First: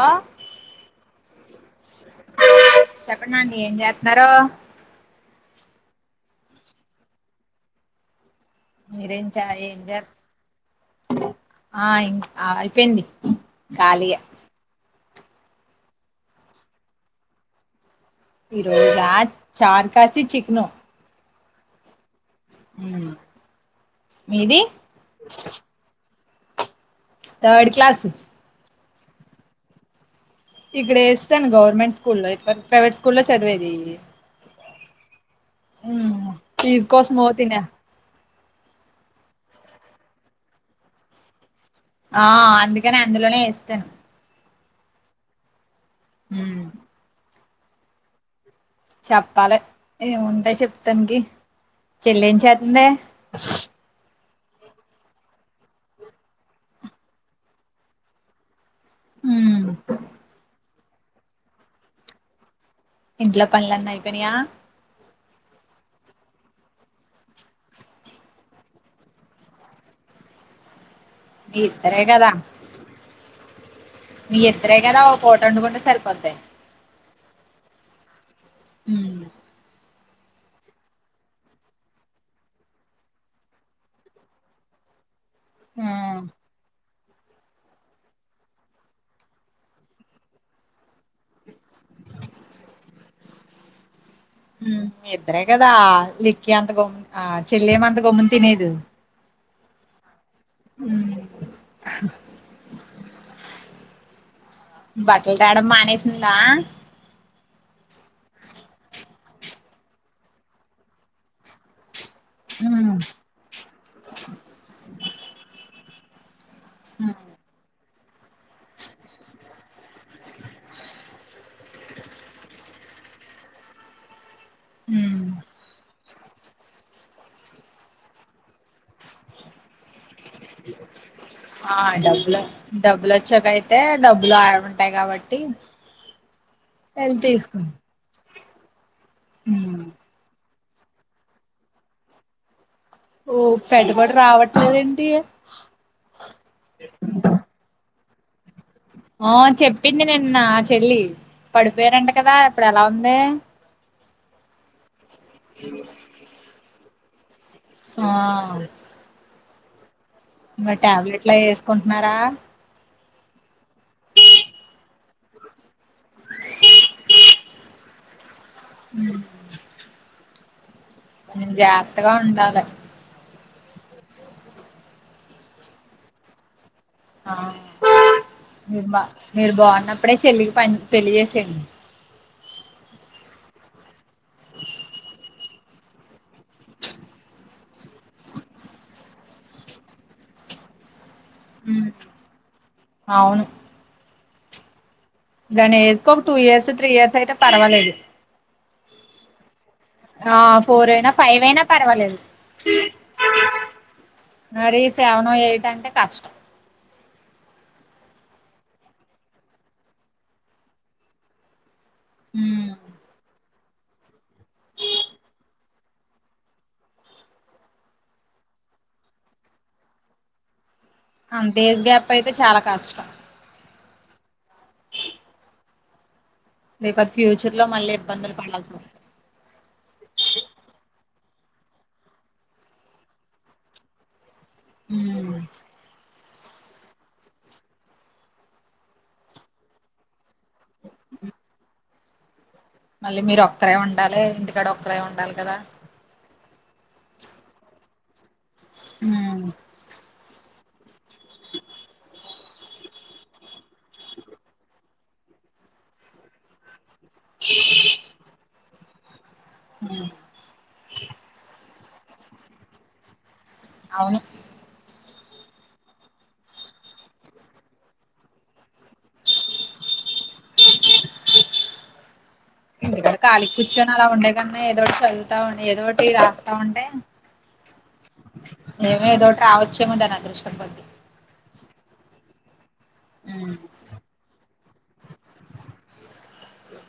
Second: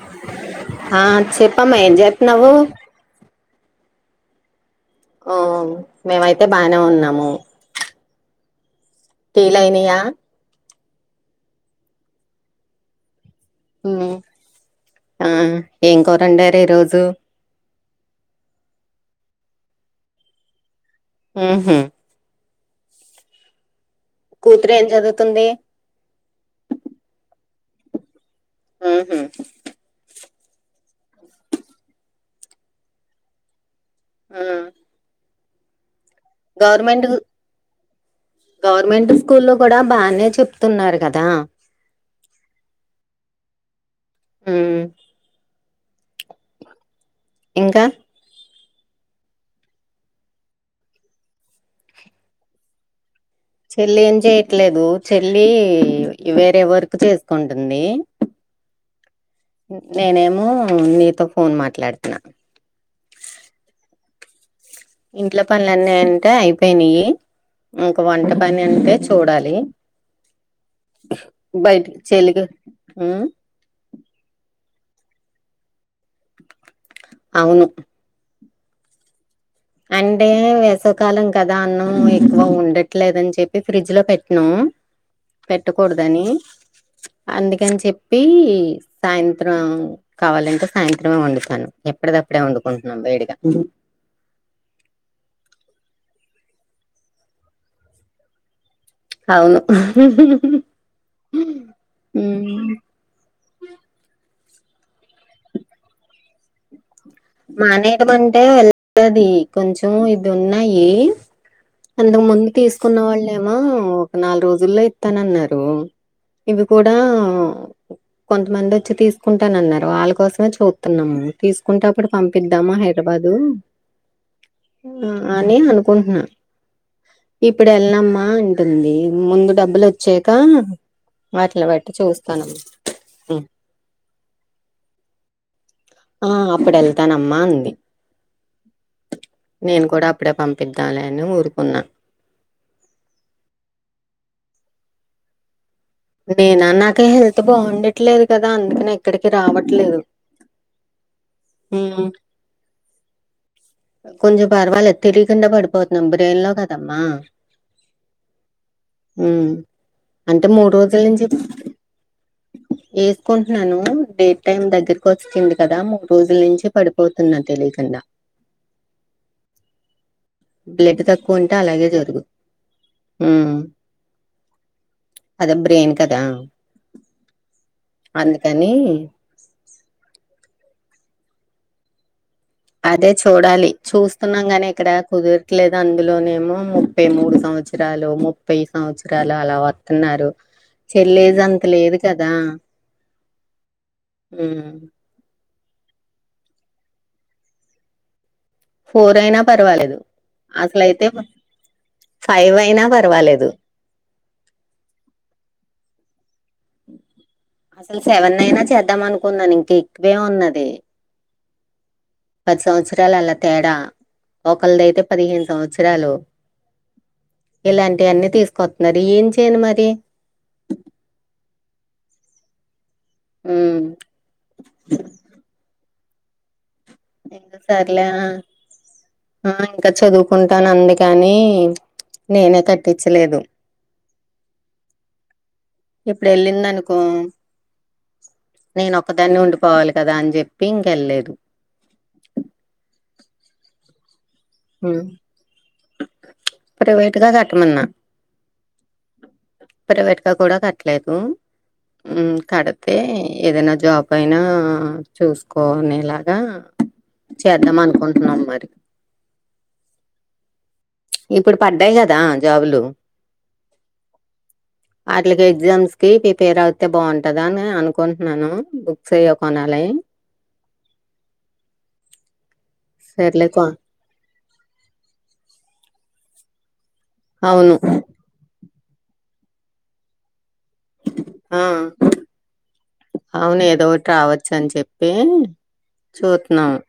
ఆ ఆ చెప్పమ్మా ఏం జెతున్నావు. చెప్పండి ఏం జెతున్నారు. ఓ మేమైతే బానే ఉన్నాము. మీరేం చ టీలు ఏం అయినయా జెతు ఆ ఇంఅయిపోయింది. ఉమ్ కాలిగా. ఆ ఏం కోరండారు ఈరోజు. ఇ రోజ చార్కాసి చికను. ఉహు. అ కూతురు ఎం జాదువుతుంది. Third class. ఉహు. ఇక్కడేస్తాను గవర్నమెంట్ స్కూల్లో ఇదివరకు, ప్రైవేట్ స్కూల్లో చదివేదిది. ఊమ్. చీస్కోస్ మో తిన. గవర్నమెంట్ స్కూల్లో కూడా బానే చెప్తున్నారు కదా. ఆ అందుకని అందులోనే ఎసాను. ఊమ్. ఊమ్. ఇంకా. చెప్పాలి ఏముంటాయి చెప్తానికి చెల్లి ఎం చేతుందే. చెల్ల ఎం జేయ్. చెట్లేదు చెల్లీ వేరే వర్కు చేసుకుంటుంది. నేనేమో నీతో ఫోన్ మాట్లాడుతున్నా. ఇంట్లో పనులన్నాయిపోనియా. ఇంట్లో పనులన్న అంటే అయిపోయినాయి. ఇంక వంట పని అంటే చూడాలి. మీ బయటికి ఇద్దరే కదా చెలిగు ఉమ్. ఇద్దరే గదా ఓ పూట అండుకుంటే సరిపోద్. అవును. ఉమ్. అంటే వేసవికాలం కదా అన్నం ఎక్కువ ఉండట్లేదని చెప్పి ఫ్రిడ్జ్ లో పెట్టినము. ఆ పెట్టకూడదని. అందుకని చెప్పి సాయంత్రం కావాలంటే సాయంత్రమే వొండుతాను ఎప్పుటిద. అప్పుడే వండుకుంటున్నాం వేడి గ. ఇద్దరే గదా లిక్క అంత గమ్ ఆ చెల్లేమంత గమ్న తినేదు. అవును. ఉమ్. బట్టలు తేడం మానేసిందా. మానేయడం అంటే వెళది కొంచెం ఇది ఉన్నాయి. అంతకు ముందు ఉమ్ తీసుకున్న వాళ్ళేమో ఒక నాలుగు రోజుల్లో ఇత్తనన్నారూ. ఇవి కూడా ఉ. కొంతమంది ఓచ్చి తీసుకుంటానన్నారు ఆళ్ళ కోసమే చూత్తున్నాము తీసుకుంటేప్పుడు పంపిద్దామా అ. హైదరాబాదూ అ అని అనుకుంటున్నా. ఇప్పుడు ఎళ్లమ్మా అంటుంది ముందు డబ్బులు. [inaudible] ఆ డబ్బులు చూస్తానమ్మా. డబ్బులు హ్మ్. వచ్చాక అయితే డబ్బులు ఆ ఉంటాయి కాబట్టి ఆ అప్పుడు వెళ్ళి వెల్తనమ్మా అంది తీసుకుంది నేను కూడా అప్పుడే పంపి పిద్దాంలే అని ఊరుకున్నా ఓ పెద్దబడి రావట్లేదేంటి నేనా నాకు హెల్త్ బాగుండట్లేదు ఆ చెప్పింది నిన్న ఆ చెల్లి హ్మ్. పడిపోయారంట కదా ఇప్పుడు ఎలా ఉంది [unintelligible] కొంచెం పర్వాలేదు తెలియకుండా పడిపోతున్నాం బ్రెయిన్ లో కదమ్మా ఆ ఉ అంటే మూడు మరి రోజుల నుంచి టాబ్లెట్లు అయి వేసుకుంటున్నారా వేసుకుంటున్నాను డే టైమ్ దగ్గరకు వస్తుంది కదా మూడు రోజుల నుంచి పడిపోతున్నా తెలియకుండా [inaudible] ఉ బ్లడ్ తక్కువ ఉంటే అలాగే జరుగుది ఉండాలి ఉ అదే బ్రెయిన్ కదా ఆ అందుకని మీరు బా మీరు బాగున్నప్పుడే చెల్లి పెళ్ళి చేేసేయండి అదే చూడాలి చూస్తున్నాం కాని ఇక్కడ కుదరట్లేదు అందులోనేమో ముప్పై మూడు సంవత్సరం సంవత్సరాలు ముప్పై సంవత్సరాల అలా వత్తున్నారు పిల్ల ఏజ్ అంత లేదు కదా అవును దాని ఎజ్కు ఒక టూ ఇయర్స్ త్రీ ఇయర్స్ అయితే పర్వాలేదు ఫోర్ అయినా పర్వాలేదు ఆ అసల ఫోర్ అయితే అయినా ఫైవ్ అయినా పర్వాలేదు ఫైవ్ అయినా పర్వాలేదు మరి సెవను ఎయిట్ అంటే కష్టం అసలు సెవెన్ అయినా చేద్దాం అనుకున్నాను ఇంక ఎక్కువే ఉన్నది పది ఉమ్ సంవత్సరాల అలా తేడా ఒక్కలదయితే పదిహేను సంవత్సరాలు ఇలాంటివన్నీ తీసుకొతున్నారు ఏం చేయలి మరి అంత ఎజ్ గ్యాప్ అయితే చాలా కష్టం ఉ లేకపోతే ఫ్యూచర్ ఇకా లో మళ్ళీ సర్లే ఇబ్బందులు పడాల్సి వస్తుంది ఆ ఇంకా చదువుకుంటాను అంది కాని నేనే తట్టించలేదు ఉ ఇప్పుడు వెళ్ళింది అనుకో నేను ఒక్కదాన్ని ఉండిపోవాలి కదా అని చెప్పి ఇంకా వెళ్లలేదు మళ్ళీ మీరు ఒక్కరే ఉండాలి ఇంటికాడ ఒక్కరే ఉండాలి కదా ప్రవేట్గా కట్టమన్నా ఉ ప్రవేట్ కూడా కట్టలేదు కడితే ఏదైనా జాబ్ అయినా చూసుకునేలాగా చేద్దాం అనుకుంటున్నాం మరి అ పడ్డాయి్ కదా జాబులు అవును వాటికి ఎగ్జామ్స్ కి ప్రిపేర్ అయితే బాగుంటదా అని అనుకుంటున్నాను బుక్స్ అయ్యి కొనాలి ఇంటికాడా సర్లే కాలిగా కొ కూర్చొని అలా ఉండేకన్నా ఏదోటి చదువుతా ఉండి ఏదో ఒకటి రాస్తా ఉంటే అవును. ఏమే ఏదో ఒకటి రావచ్చో ఏమో దాని అదృష్టం కొద్ది ఆ అవును ఏదో ఒకటి రావచ్చు అని చెప్పి చూతున్నాము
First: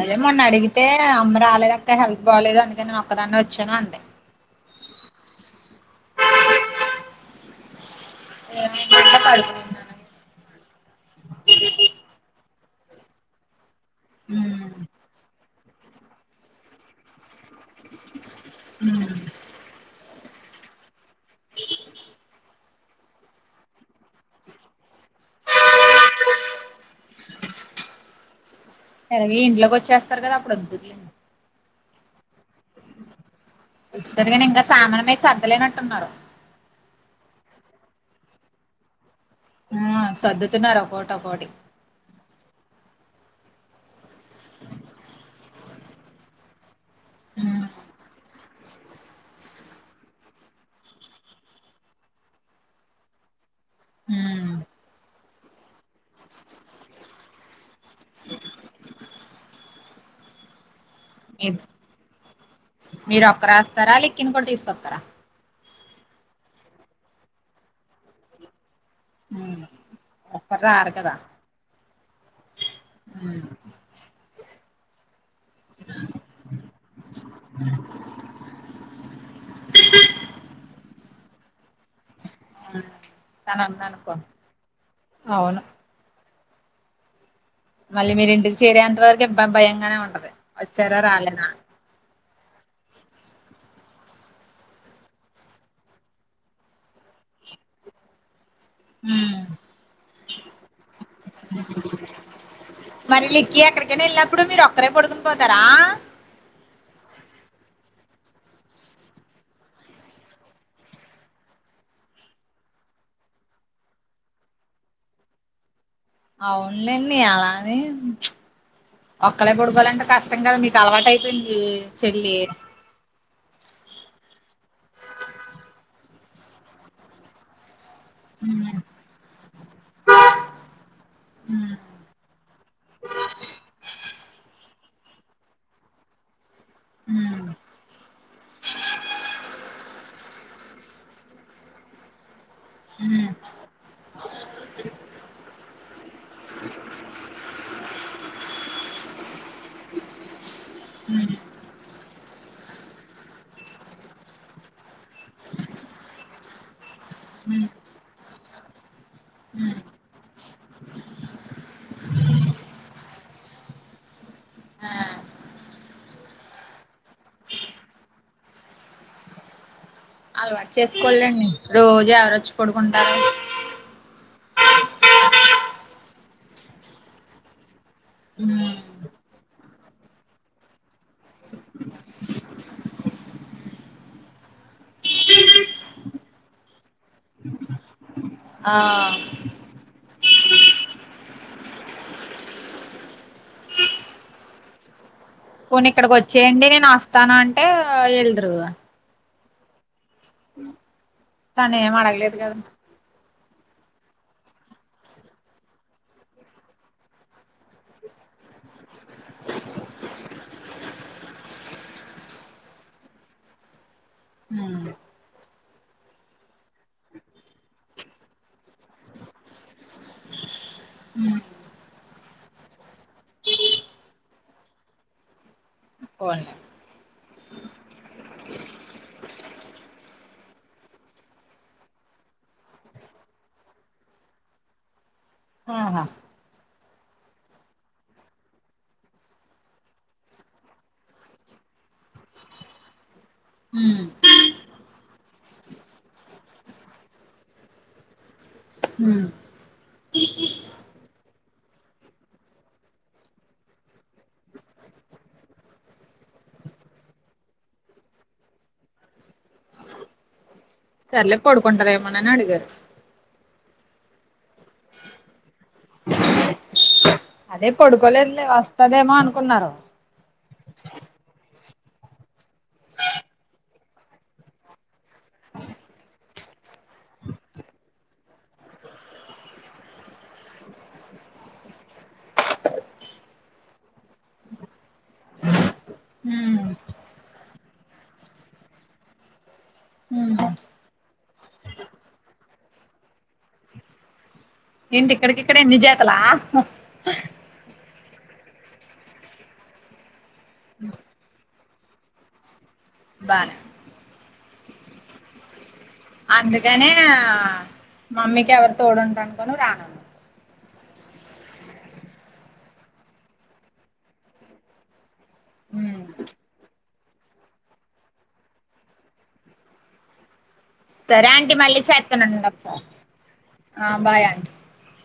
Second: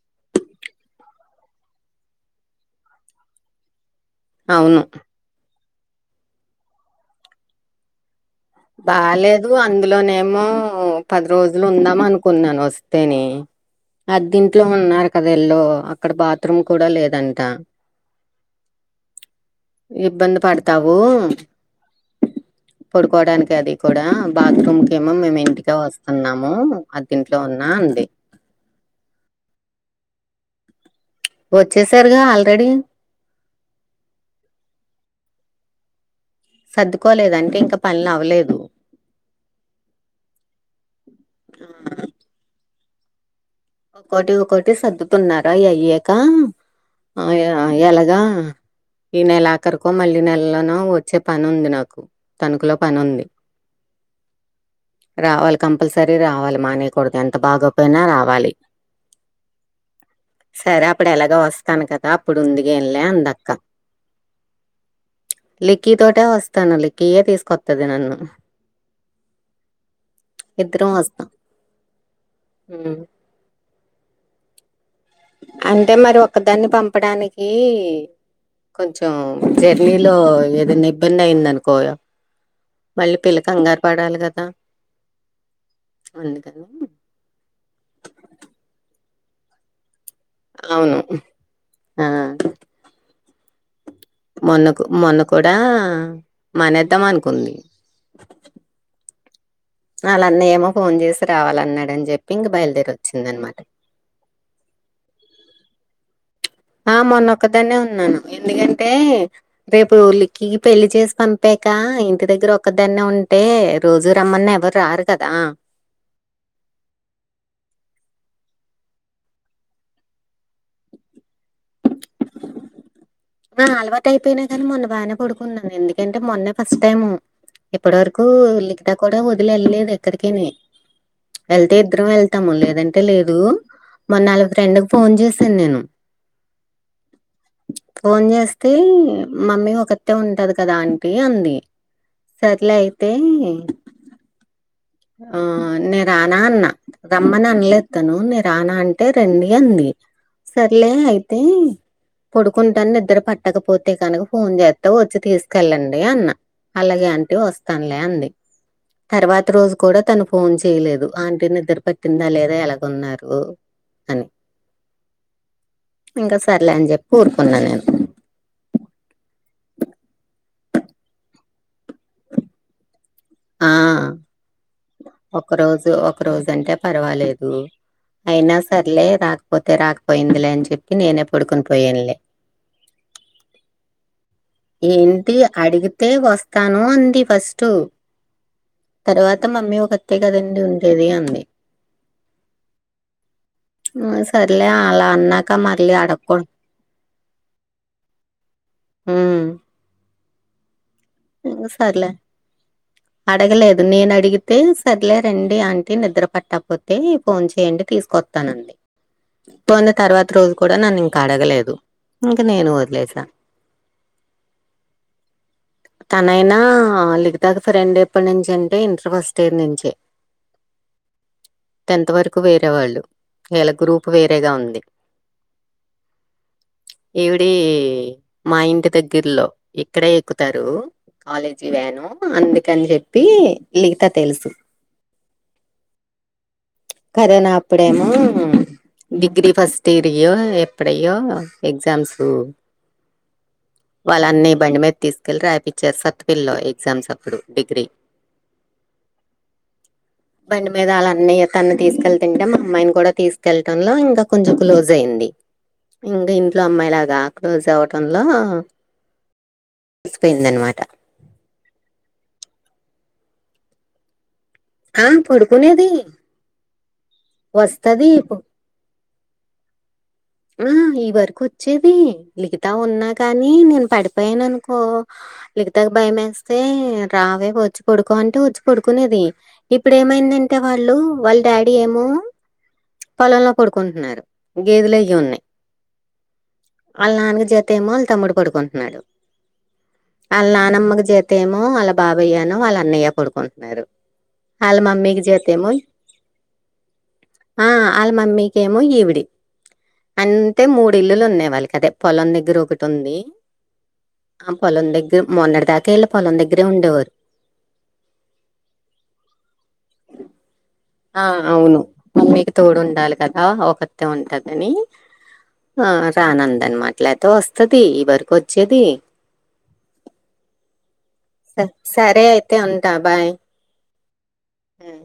అదే మొన్న అడిగితే అమ్మ రాలేద అక్క హెల్త్ బాలేదు అందుకే నేను ఒక్కదాన్నే వచ్చాను అంది అవును ఏమైందంటే బాలేదు పడుకునిన్నాను అని. అందులోనేమో పది రోజులు ఉందాం అనుకున్నాను వస్తేనీ అద్దె ఇంట్లో ఉన్నారు కదా ఈళ్ళు అక్కడ బాత్రూమ్ కూడా లేదంట అ ఇబ్బంది పడతావు పడుకోడానికి అది కూడా బాత్రూమ్ కేమో మేము ఇంటికే వస్తున్నాము అద్దింట్లో ఉన్నా అంది ఎలాగో ఇంట్లోకి వచ్చేస్తారు కదా అప్పుడు వద్దువులే వచ్చేసారుగా అ సరే కానీ ఇంకా సామాను మీరు సద్దలేనట్టున్నారు దుకోలేదు అంటే ఇంకా పనులు అవ్వలేదు ఆ సర్దుతున్నారు ఒకొక్కటి ఒకొక్కటి ఒక్కోటి ఒక్కోటి సర్దుతున్నారా అయ్యాక ఎలాగా ఈ నెల ఆఖరికో మళ్ళీ నెలలోనో వచ్చే పను ఉంది నాకు తణుకులో పనుంది ఉమ్ రావాలి కంపల్సరీ రావాలి మానేయకూడదు ఎంత బాగోపోయినా రావాలి సరే అప్పుడు ఎలాగో వస్తాను కదా అప్పుడు ఉందుగానిలే మీరు ఒక్క అందక్క రాస్తారా లిక్కిని కూడా తీసుకొస్తారా లిక్కీ తోటే వస్తాను లిక్కీయే తీసుకొత్తది నన్ను ఒక్కరు ఇద్దరం రారు కదా వస్తాం ఉమ్ అంటే మరి ఒక్కదాన్ని పంపడానికి కొంచెం జర్నీలో ఏదైనా ఇబ్బంది అయిందనుకో మళ్ళీ పిల్ల తను కంగారు ఉందనుకో పడాలి కదా అవును ఉంది అ మళ్ళీ మీరి ఇంటికి చేరేంత వరకు భయంగానే ఉంటది అవును వచ్చారా రాలేదా అని ఆ మొన్నకు మొన్న కూడా మానేద్దాం అనుకుంది ఉమ్ వాళ్ళ అన్నయ్యేమో ఫోన్ చేసి రావాలన్నాడని చెప్పి ఇంక బయలుదేరి వచ్చిందన్నమాట అక్కడే పడుకుండిపోతారా ఆ మొన్నక్కదాన్నే ఉన్నాను ఎందుకంటే రేపు ఉల్లిక్కి పెళ్లి చేసి పంపే అక్కా ఇంటి దగ్గర ఒక్కదాన్నే ఉంటే రోజు రమ్మన్నా ఎవరు రారు కదా అవునులేండి అలానే ఒక్కళే పొడకోవాలంటే కష్టం కదా మీకు అలవాటు అయిపోయింది చెల్లి హ అలవాటు అయిపోయినా కానీ మొన్న బానే పడుకున్నాను ఎందుకంటే మొన్నే ఫస్ట్ టైము ఇప్పటి వరకు లిఖిత కూడా వదిలి ఎళ్ళలేదు ఎక్కడికిని వెళ్తే ఇద్దరం వెళ్తాము లేదంటే లేదు మొ నాలుగు ఫ్రెండ్ ఫోన్ చేసాను నేను ఉ ఫోన్ చేస్తే మమ్మీ ఒకతే ఉంటది కదా ఆంటీ అంది సర్లే అయితే ఆ నే రానా అన్న రమ్మ న అనలేదు తను నేను రానా అంటే రండి అంది సర్లే అయితే పడుకుంటాను నిద్ద్ర పట్టకపోతే కనుక ఫోన్ చేస్తా వచ్చి తీసుకెళ్ళండి అన్న అలాగే ఆంటి వస్తానులే అంది తర్వాత రోజు కూడా తను ఫోన్ చేయలేదు ఆంటీ నిద్ర పట్టిందా లేదా ఎలాగన్నారు అని ఆ ఇంకా సర్లే అని చెప్పి ఊరుకున్నా నేను అలవాటు చేసుకోవలేండి రోజు ఎవరొచ్చి పడుకుంటారూ ఆ ఒక రోజు ఒక రోజు అంటే పర్వాలేదు అయినా సర్లే రాకపోతే రాకపోయిందిలే అని చెప్పి నేనే పడుకుని పోయానులే ఏంటి అడిగితే వస్తాను అంది ఫస్ట్ ఆ తర్వాత మమ్మీ ఒక తే కదండి ఉండేది అంది సరేలే అలా అన్న పోనీ ఇక్కడికి వచ్చేయండి నేను వస్తాను అంటే వెల్దురు తను ఏం సార్లే అడగలేదు కదా అడగలే నేను అడిగితే సరేలే రండి ఆంటీ నిద్ర పట్టకపోతే ఫోన్ చేయండి తీసుకొస్తానండి పొనీ తర్వాత రోజు కూడా నన్ను ఇంకా అడగలేదు ఇంక నేను వదిలేసా హ్మ్ తనైనా లిఖీతాకి ఫ్రెండ్ ఎప్పటి నుంచి అంటే ఇంటర్ ఫస్ట్ ఇయర్ నుంచే టెన్త్ వరకు వేరేవాళ్ళు ఏళ గ్రూపు వేరేగా ఉంది పోన్లే ఈవిడీ మా ఇంటి దగ్గర్లో ఇక్కడే ఎక్కు తారు కాలేజీకి వను అందుకని చెప్పి లిత తెలుసు ఆహా కరోనా అప్పుడేమో డిగ్రీ ఫస్ట్ ఇయర్యో ఎప్పుడయో ఎగ్జామ్స్ వాళ్ళన్నీయా బండి మీద తీసుకెళ్లి రాయిచ్చారు సత్పిల్ల్లో ఎగ్జామ్స్ అప్పుడు డిగ్రీ హ్మ్ బండి మీద అల్ల అన్నయ్య తన్ను తీసుకెలు తుంటే మా అమ్మాయిని కూడా తీసుకెళ్ళటంలో ఇంకా కొంచెం క్లోజ్ అయ్యింది ఇంకా ఇంట్లో అమ్మాయిలాగా క్లోజ్ అవ్వటంలో కలిసిపోయింది అనమాట సర్లే పడుకుంటద ఏమేనని అడిగాను ఆ పడుకునేది అదే వస్తది పొడుకోలే పో వాస్తా రేమో అనుకున్నారు ఆ ఈ వరకు వచ్చేది లిఖిత ఉన్నా కాని నేను పడిపోయాను అనుకో లితాకి భయమేస్తే రావే వచ్చి పడుకో అంటే వచ్చి పడుకునేది ఇప్పుడ ఏమైంది అంటే వాళ్ళు వాళ్ళ డాడీ ఏమో పొలంలో పడుకుంటున్నారు గేదల ఉన్నాయి ఉమ్ ఆలా నాన్న జతేమో వాళ్ళ తమ్ముడు పడుకుంటున్నాడు వాళ్ళ నానమ్మకు జెతేమో ఏమో వాళ్ళ బాబయ్యాను వాళ్ళ అన్నయ్య పోడుకుంటున్నారు ఆలా ఏంటి మమ్మీకి ఇక్కడికిక్కడ జెతేమో ఎన్ని జతలా ఆ వాళ్ళ మమ్మీకి ఏమో ఈవిడి అంతె మూడు ఇల్లులు ఉన్నాయి వాళ్ళకీ అదే పొలం దగ్గర ఒకటి ఉంది బానే ఆ పొలం దగ్గర మొన్నటి దా అందుకనే మమ్మీకి ఎవరు తోడుండారనుకుని రాను ఆ అవును మమ్మీకి తోడు ఉండాలి కదా ఒకతే ఉంటదని ఆ రానందన్ మా లేతో వస్తది ఈ వరకు వచ్చేది సరే అంటీ మళ్ళీ చేతనుండండి ఒకసారి ఉంటా. బాయ్. ఆ బాయ్ ఆంటీ హ్మ్.